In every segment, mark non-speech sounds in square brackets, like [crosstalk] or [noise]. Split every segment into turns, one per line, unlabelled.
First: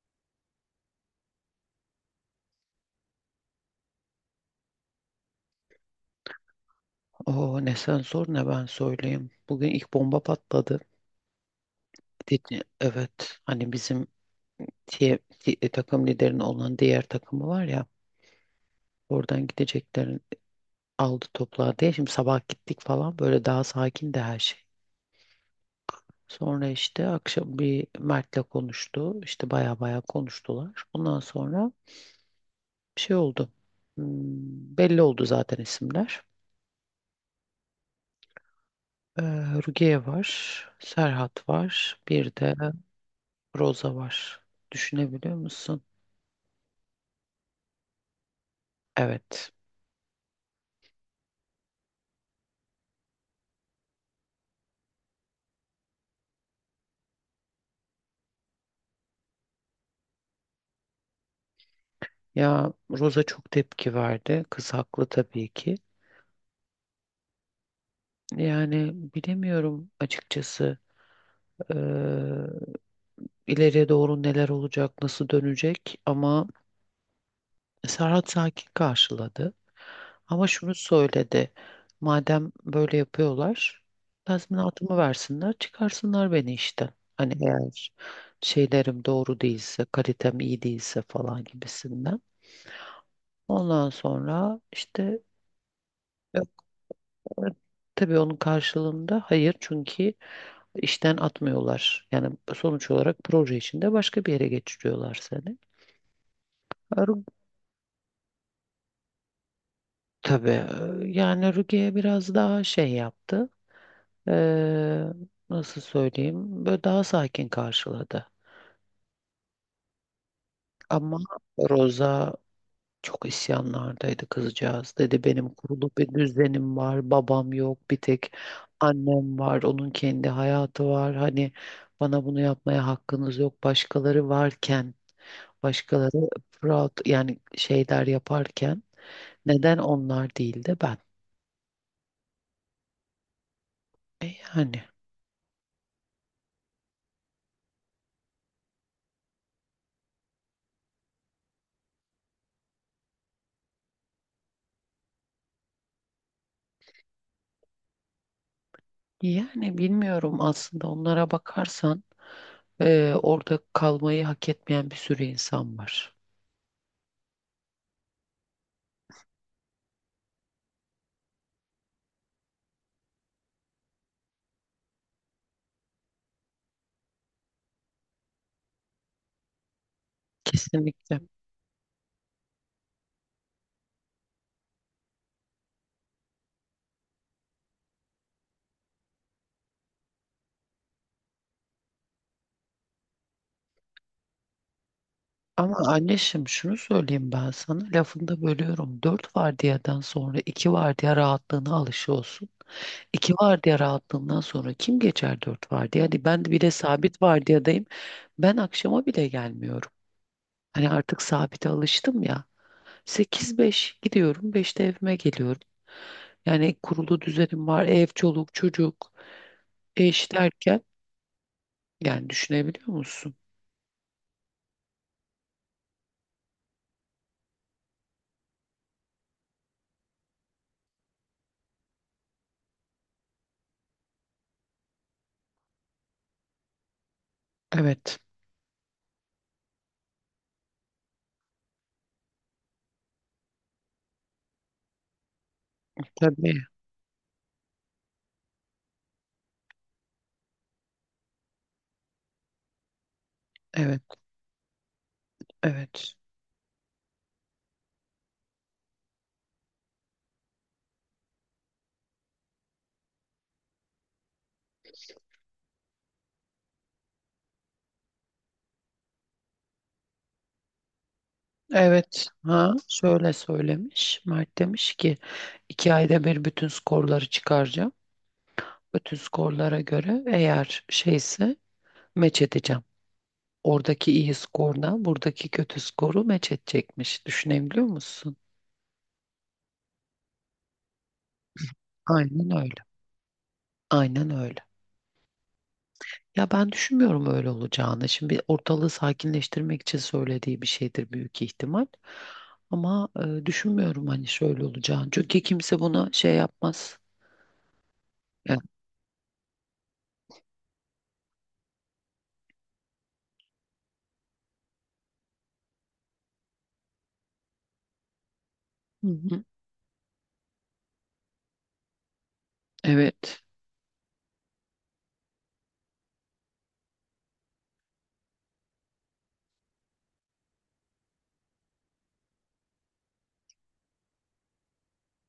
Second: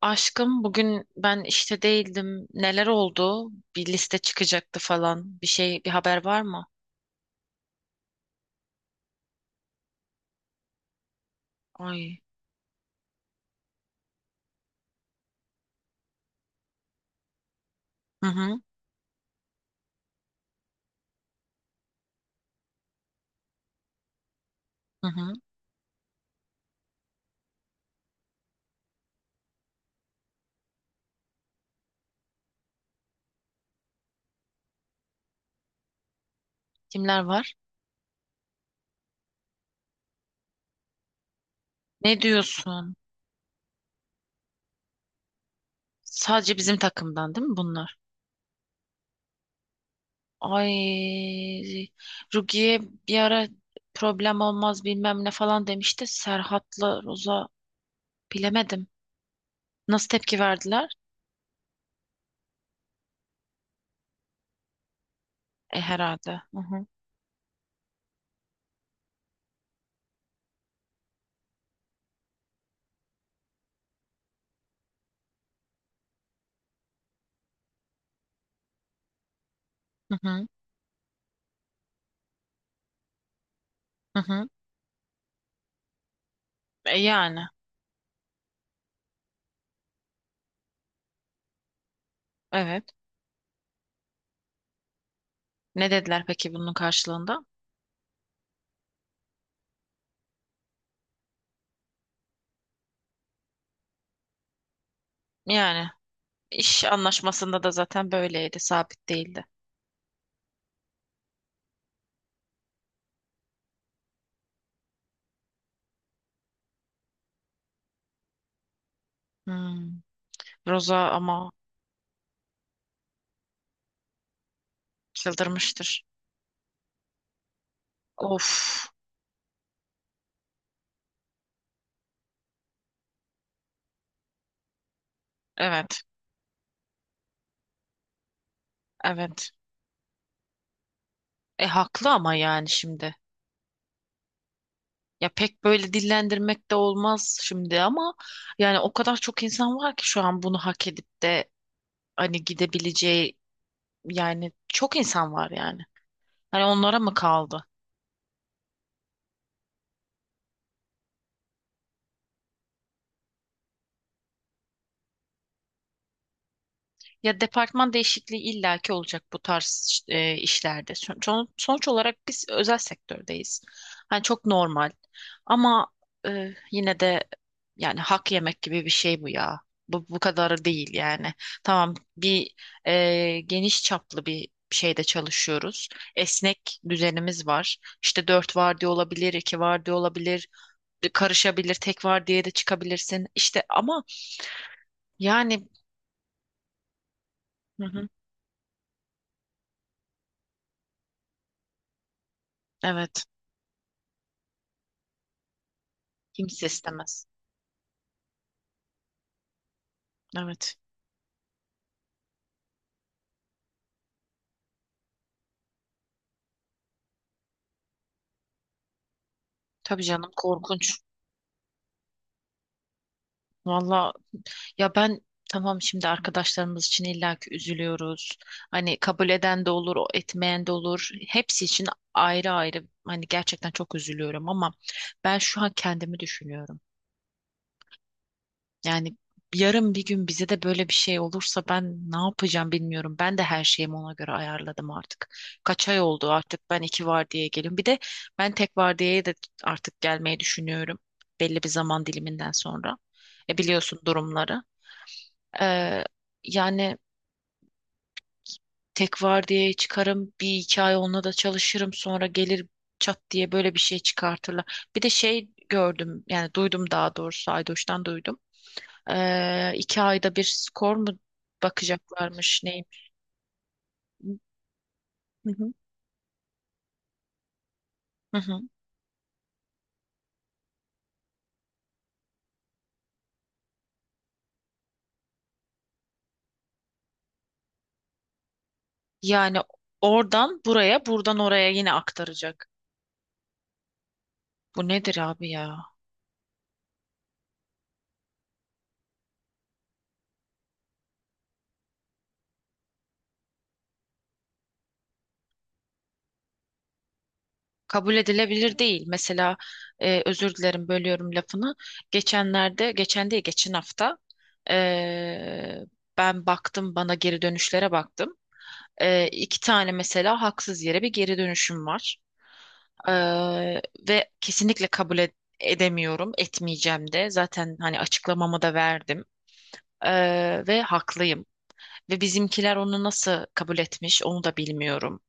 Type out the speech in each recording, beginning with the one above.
Aşkım bugün ben işte değildim. Neler oldu? Bir liste çıkacaktı falan. Bir şey, bir haber var mı?
Oo ne sen sor ne ben söyleyeyim. Bugün ilk bomba patladı.
Ay.
Evet hani bizim diye- takım liderinin olan diğer takımı var ya
Hı hı.
oradan gideceklerin aldı topladı diye. Şimdi sabah gittik falan böyle daha sakin de her şey.
Hı hı.
Sonra işte akşam bir Mert'le konuştu. İşte baya baya konuştular. Ondan sonra bir şey oldu. Hmm, belli oldu zaten isimler.
Kimler var?
Ee, Rukiye var, Serhat var,
Ne
bir de
diyorsun?
Roza var. Düşünebiliyor musun?
Sadece bizim takımdan değil mi bunlar?
Evet.
Ay. Rukiye bir ara problem olmaz bilmem ne falan demişti. Serhat'la Roza bilemedim. Nasıl tepki verdiler?
Ya Rosa çok tepki verdi. Kız haklı tabii ki.
E herhalde. Hı hı.
Yani bilemiyorum açıkçası eee, ileriye doğru neler olacak, nasıl dönecek ama Serhat sakin karşıladı.
Hı hı.
Ama şunu söyledi. Madem böyle yapıyorlar,
Hı hı.
tazminatımı versinler, çıkarsınlar beni işten.
E,
Hani
yani.
eğer şeylerim doğru değilse, kalitem iyi değilse falan gibisinden.
Evet.
Ondan sonra işte
Ne dediler peki bunun karşılığında?
tabii onun karşılığında hayır çünkü işten atmıyorlar. Yani sonuç olarak proje içinde başka bir yere geçiriyorlar seni.
Yani. İş
Ru-
anlaşmasında da zaten böyleydi, sabit değildi.
Tabii yani Rukiye biraz daha şey yaptı. Ee, nasıl söyleyeyim? Böyle daha sakin karşıladı.
Hmm. Roza
Ama
ama
Roza çok isyanlardaydı kızcağız. Dedi benim kurulu
çıldırmıştır.
bir düzenim var, babam yok, bir tek
Of,
annem var, onun kendi hayatı var. Hani bana bunu yapmaya hakkınız yok. Başkaları varken,
evet,
başkaları proud yani şeyler yaparken
evet.
neden onlar değil de ben?
E haklı ama yani şimdi.
E yani
Ya pek böyle dillendirmek de olmaz şimdi ama yani o kadar çok insan var ki şu an bunu hak edip de hani gidebileceği yani çok insan var yani. Hani onlara mı kaldı?
yani bilmiyorum aslında onlara bakarsan orada kalmayı hak etmeyen bir sürü insan var.
Ya departman değişikliği illaki olacak bu tarz işte, işlerde. Sonuç olarak biz özel sektördeyiz. Hani çok normal. Ama yine de yani hak yemek gibi bir şey bu ya. Bu kadarı değil
Kesinlikle.
yani. Tamam bir geniş çaplı bir şeyde çalışıyoruz. Esnek düzenimiz var. İşte dört vardiya olabilir, iki vardiya olabilir, karışabilir, tek vardiyaya da çıkabilirsin. İşte ama yani
Ama anneşim şunu söyleyeyim ben sana
hı hı,
lafını da bölüyorum. Dört vardiyadan sonra iki vardiya rahatlığına alışı olsun.
evet,
İki vardiya rahatlığından sonra kim geçer dört vardiya? Hani ben
kimse
bile sabit
istemez.
vardiyadayım. Ben akşama bile gelmiyorum.
Evet.
Hani artık sabite alıştım ya. Sekiz beş gidiyorum. Beşte evime geliyorum. Yani kurulu düzenim var. Ev, çoluk, çocuk,
Tabii canım,
eş derken.
korkunç.
Yani düşünebiliyor musun?
Valla ya ben tamam, şimdi arkadaşlarımız için illaki üzülüyoruz. Hani kabul eden de olur, o etmeyen de olur. Hepsi için ayrı ayrı hani gerçekten çok üzülüyorum ama ben şu an kendimi düşünüyorum.
Evet.
Yani yarın bir gün bize de böyle bir şey olursa ben ne yapacağım bilmiyorum. Ben de her şeyimi ona göre ayarladım artık. Kaç ay oldu artık
Tabii.
ben iki vardiyaya geliyorum. Bir de ben tek vardiyaya da artık gelmeyi düşünüyorum. Belli bir zaman diliminden sonra. E biliyorsun
Evet.
durumları. Ee,
Evet.
yani tek vardiyaya çıkarım. Bir iki ay onunla da çalışırım. Sonra gelir çat diye böyle bir şey çıkartırlar. Bir de şey gördüm, yani duydum daha doğrusu, Aydoş'tan duydum. İki ayda bir skor mu
Evet,
bakacaklarmış,
ha
neymiş?
şöyle söylemiş. Mert demiş ki
Hı hı.
iki ayda bir bütün skorları çıkaracağım.
Hı hı.
Bütün skorlara göre eğer şeyse meç edeceğim. Oradaki iyi skordan buradaki kötü skoru meç edecekmiş. Düşünebiliyor musun?
Yani oradan buraya, buradan oraya yine
Aynen
aktaracak.
öyle. Aynen öyle.
Bu nedir abi ya?
Ya ben düşünmüyorum öyle olacağını. Şimdi ortalığı sakinleştirmek için söylediği bir şeydir büyük ihtimal. Ama düşünmüyorum hani şöyle olacağını. Çünkü kimse buna şey yapmaz.
Kabul
Ya,
edilebilir değil. Mesela özür dilerim, bölüyorum lafını. Geçenlerde, geçen değil, geçen hafta e, ben baktım, bana geri dönüşlere baktım.
hı
E,
hı.
iki tane mesela haksız yere bir geri dönüşüm var.
Evet.
Eee, ve kesinlikle edemiyorum, etmeyeceğim de. Zaten hani açıklamamı da verdim. Ve haklıyım. Ve bizimkiler onu nasıl kabul etmiş onu da bilmiyorum.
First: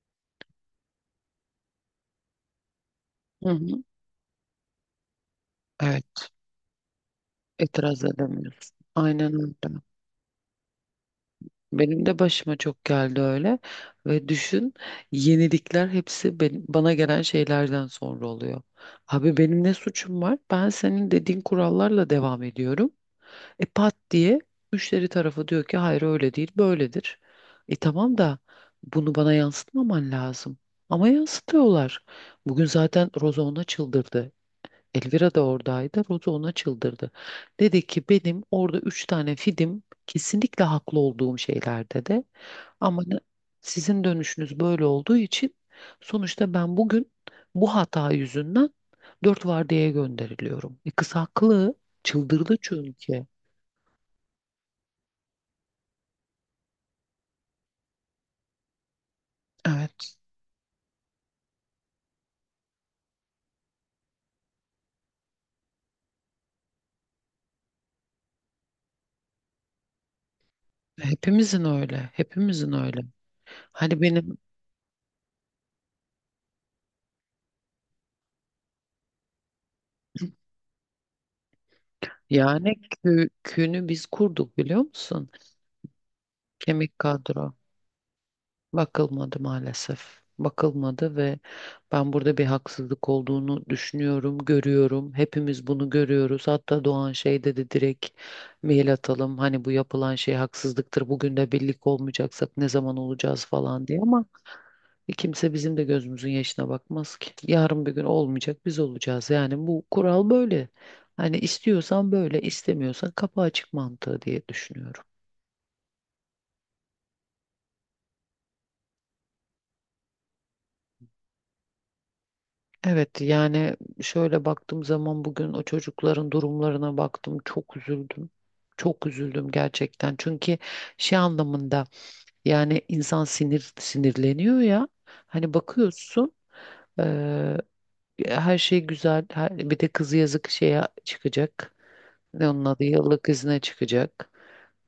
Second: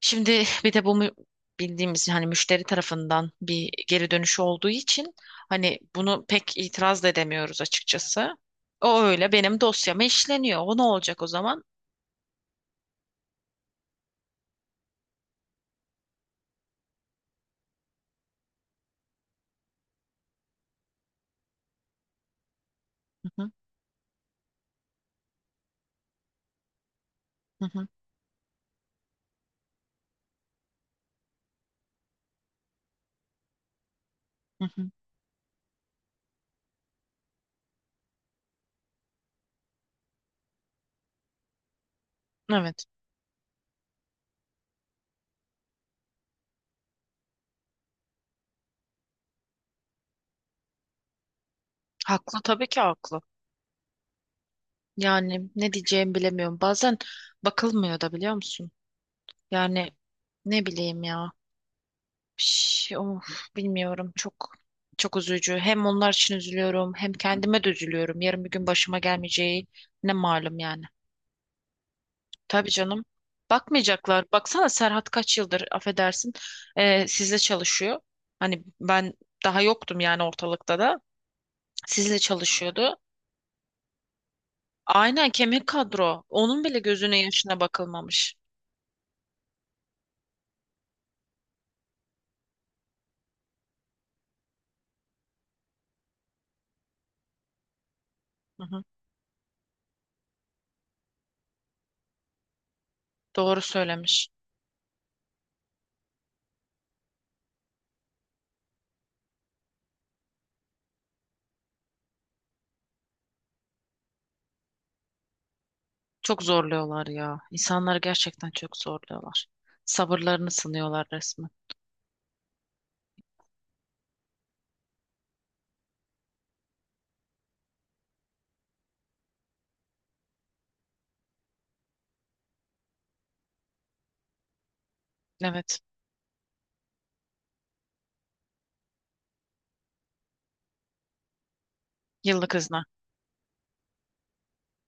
Şimdi [laughs] bir de bildiğimiz hani müşteri tarafından
Hı
bir
hı.
geri dönüşü olduğu için hani bunu
Evet,
pek itiraz da edemiyoruz
itiraz
açıkçası.
edemiyorsun.
O öyle
Aynen
benim
öyle.
dosyama işleniyor. O ne olacak o zaman?
Benim de başıma çok geldi öyle. Ve düşün, yenilikler hepsi bana gelen şeylerden sonra oluyor. Abi benim ne suçum var? Ben senin dediğin kurallarla devam ediyorum.
Hı hı,
E pat diye müşteri tarafı diyor ki hayır öyle değil, böyledir.
hı
E
hı,
tamam da bunu bana yansıtmaman lazım. Ama yansıtıyorlar. Bugün zaten Roza ona çıldırdı.
hı hı.
Elvira da oradaydı. Roza ona çıldırdı. Dedi ki benim orada üç tane fidim kesinlikle haklı olduğum şeylerde de
Evet.
ama sizin dönüşünüz böyle olduğu için sonuçta ben bugün bu hata yüzünden dört vardiyaya gönderiliyorum. E kız haklı.
Haklı,
Çıldırdı
tabii ki haklı.
çünkü.
Yani ne diyeceğimi bilemiyorum. Bazen bakılmıyor da, biliyor musun? Yani
Evet.
ne bileyim ya. Şş, of, bilmiyorum. Çok üzücü. Hem onlar için üzülüyorum, hem kendime de üzülüyorum. Yarın bir gün başıma gelmeyeceği ne malum yani.
Hepimizin öyle.
Tabii
Hepimizin öyle.
canım.
Hani
Bakmayacaklar.
benim
Baksana Serhat kaç yıldır, affedersin, sizle çalışıyor. Hani ben daha yoktum yani ortalıkta da. Sizle
yani
çalışıyordu.
köyünü biz kurduk biliyor
Aynen,
musun?
kemik kadro. Onun bile
Kemik
gözüne
kadro.
yaşına bakılmamış.
Bakılmadı maalesef. Bakılmadı ve ben burada bir haksızlık olduğunu düşünüyorum, görüyorum. Hepimiz bunu görüyoruz. Hatta Doğan şey dedi direkt
Hı hı.
mail atalım. Hani bu yapılan şey haksızlıktır. Bugün de birlik olmayacaksak ne zaman olacağız
Doğru
falan diye ama
söylemiş.
kimse bizim de gözümüzün yaşına bakmaz ki. Yarın bir gün olmayacak biz olacağız. Yani bu kural böyle. Hani istiyorsan böyle, istemiyorsan kapı açık mantığı diye düşünüyorum.
Çok zorluyorlar ya. İnsanları gerçekten çok zorluyorlar. Sabırlarını sınıyorlar resmen.
Evet yani şöyle baktığım zaman bugün o çocukların durumlarına baktım çok üzüldüm. Çok üzüldüm gerçekten. Çünkü şey anlamında yani insan sinir sinirleniyor ya. Hani
Evet.
bakıyorsun her şey güzel. Her, bir de kızı yazık şeye çıkacak. Ne
Yıllık
onun
izne.
adı yıllık izne çıkacak.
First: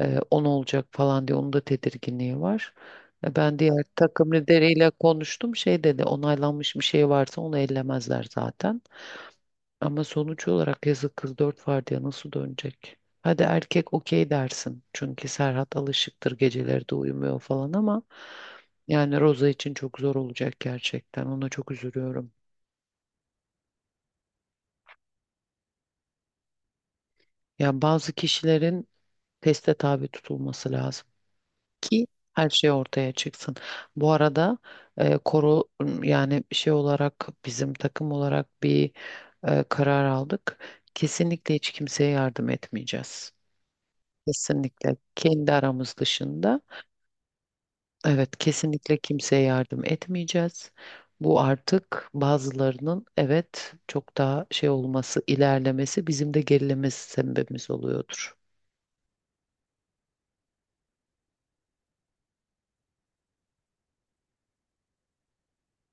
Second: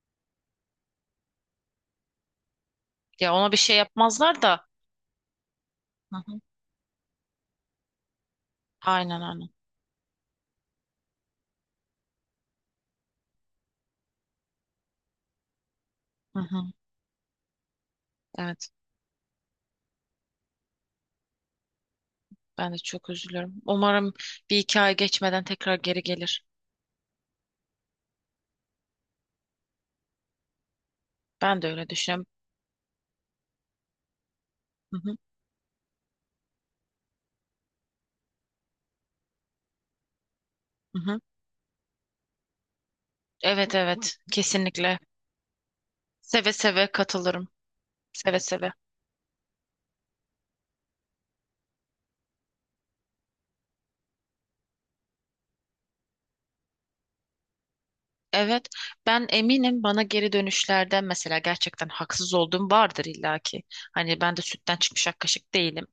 On olacak falan diye onun da tedirginliği var.
Ya ona bir
Ben
şey
diğer takım
yapmazlar da.
lideriyle konuştum. Şey dedi
Hı hı.
onaylanmış bir şey varsa onu ellemezler zaten.
Aynen aynen.
Ama sonuç olarak yazık kız dört var nasıl dönecek? Hadi erkek okey dersin. Çünkü Serhat alışıktır
Hı hı.
geceleri de uyumuyor falan ama
Evet.
yani Roza için çok zor olacak gerçekten. Ona çok üzülüyorum.
Ben de çok üzülüyorum. Umarım bir iki ay geçmeden tekrar geri gelir.
Yani bazı kişilerin teste tabi tutulması lazım
Ben de öyle
ki
düşünüyorum.
her şey ortaya çıksın. Bu arada
Hı hı.
koro yani şey olarak bizim takım olarak bir karar aldık.
Hı hı.
Kesinlikle hiç kimseye yardım etmeyeceğiz.
Evet, evet.
Kesinlikle
Kesinlikle.
kendi aramız
Seve
dışında.
seve katılırım.
Evet,
Seve seve.
kesinlikle kimseye yardım etmeyeceğiz. Bu artık bazılarının evet çok daha şey olması, ilerlemesi bizim de gerilemesi sebebimiz oluyordur.
Evet, ben eminim bana geri dönüşlerden mesela gerçekten haksız olduğum vardır illaki. Hani ben de sütten çıkmış ak kaşık değilim.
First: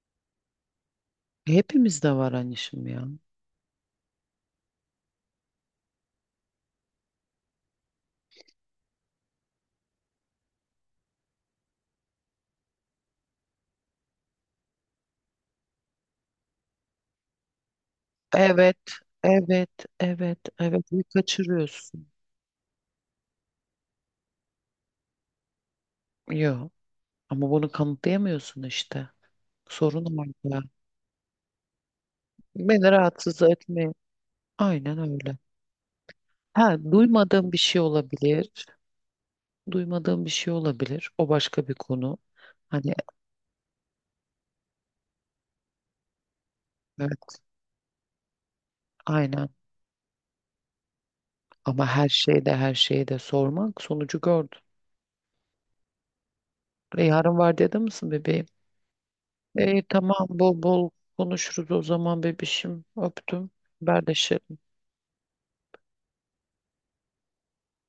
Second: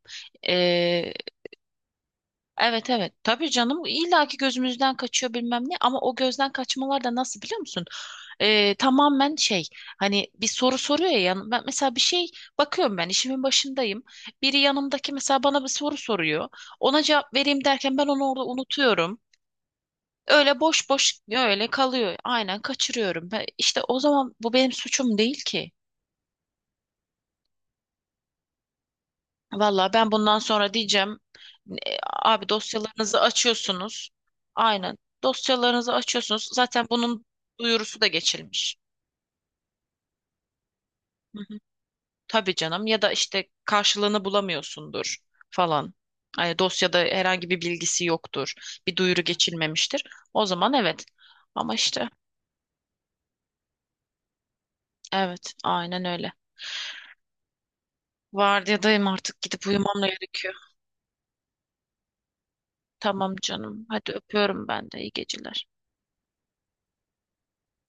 Ee,
Hepimizde var annişim
evet,
ya.
evet, tabii canım, illaki gözümüzden kaçıyor bilmem ne, ama o gözden kaçmalar da nasıl, biliyor musun? Tamamen şey, hani bir soru soruyor ya, ben mesela bir şey bakıyorum, ben işimin başındayım. Biri yanımdaki mesela bana bir soru soruyor. Ona cevap vereyim derken ben onu orada
Evet,
unutuyorum.
evet, evet,
Öyle
evet.
boş
Bunu
boş gitmiyor, öyle
kaçırıyorsun.
kalıyor. Aynen, kaçırıyorum. Ben, işte o zaman bu benim suçum değil ki.
Yok. Ama bunu kanıtlayamıyorsun işte.
Valla
Sorun
ben bundan
orada.
sonra diyeceğim abi
Beni
dosyalarınızı
rahatsız etme.
açıyorsunuz. Aynen,
Aynen öyle.
dosyalarınızı açıyorsunuz.
Ha,
Zaten bunun
duymadığım bir şey
duyurusu da
olabilir.
geçilmiş.
Duymadığım bir şey olabilir. O
Hı hı.
başka bir konu.
Tabii canım,
Hani
ya da işte karşılığını bulamıyorsundur falan. Hani dosyada
evet,
herhangi bir bilgisi yoktur. Bir duyuru
aynen.
geçilmemiştir. O zaman evet. Ama
Ama
işte
her şeyde her şeyi de sormak sonucu gördüm.
evet, aynen öyle.
E, yarın var dedi misin bebeğim?
Vardiyadayım, artık gidip
E,
uyumam
tamam
gerekiyor.
bol bol konuşuruz o zaman bebişim.
Tamam
Öptüm.
canım. Hadi
Haberleşelim.
öpüyorum ben de. İyi geceler.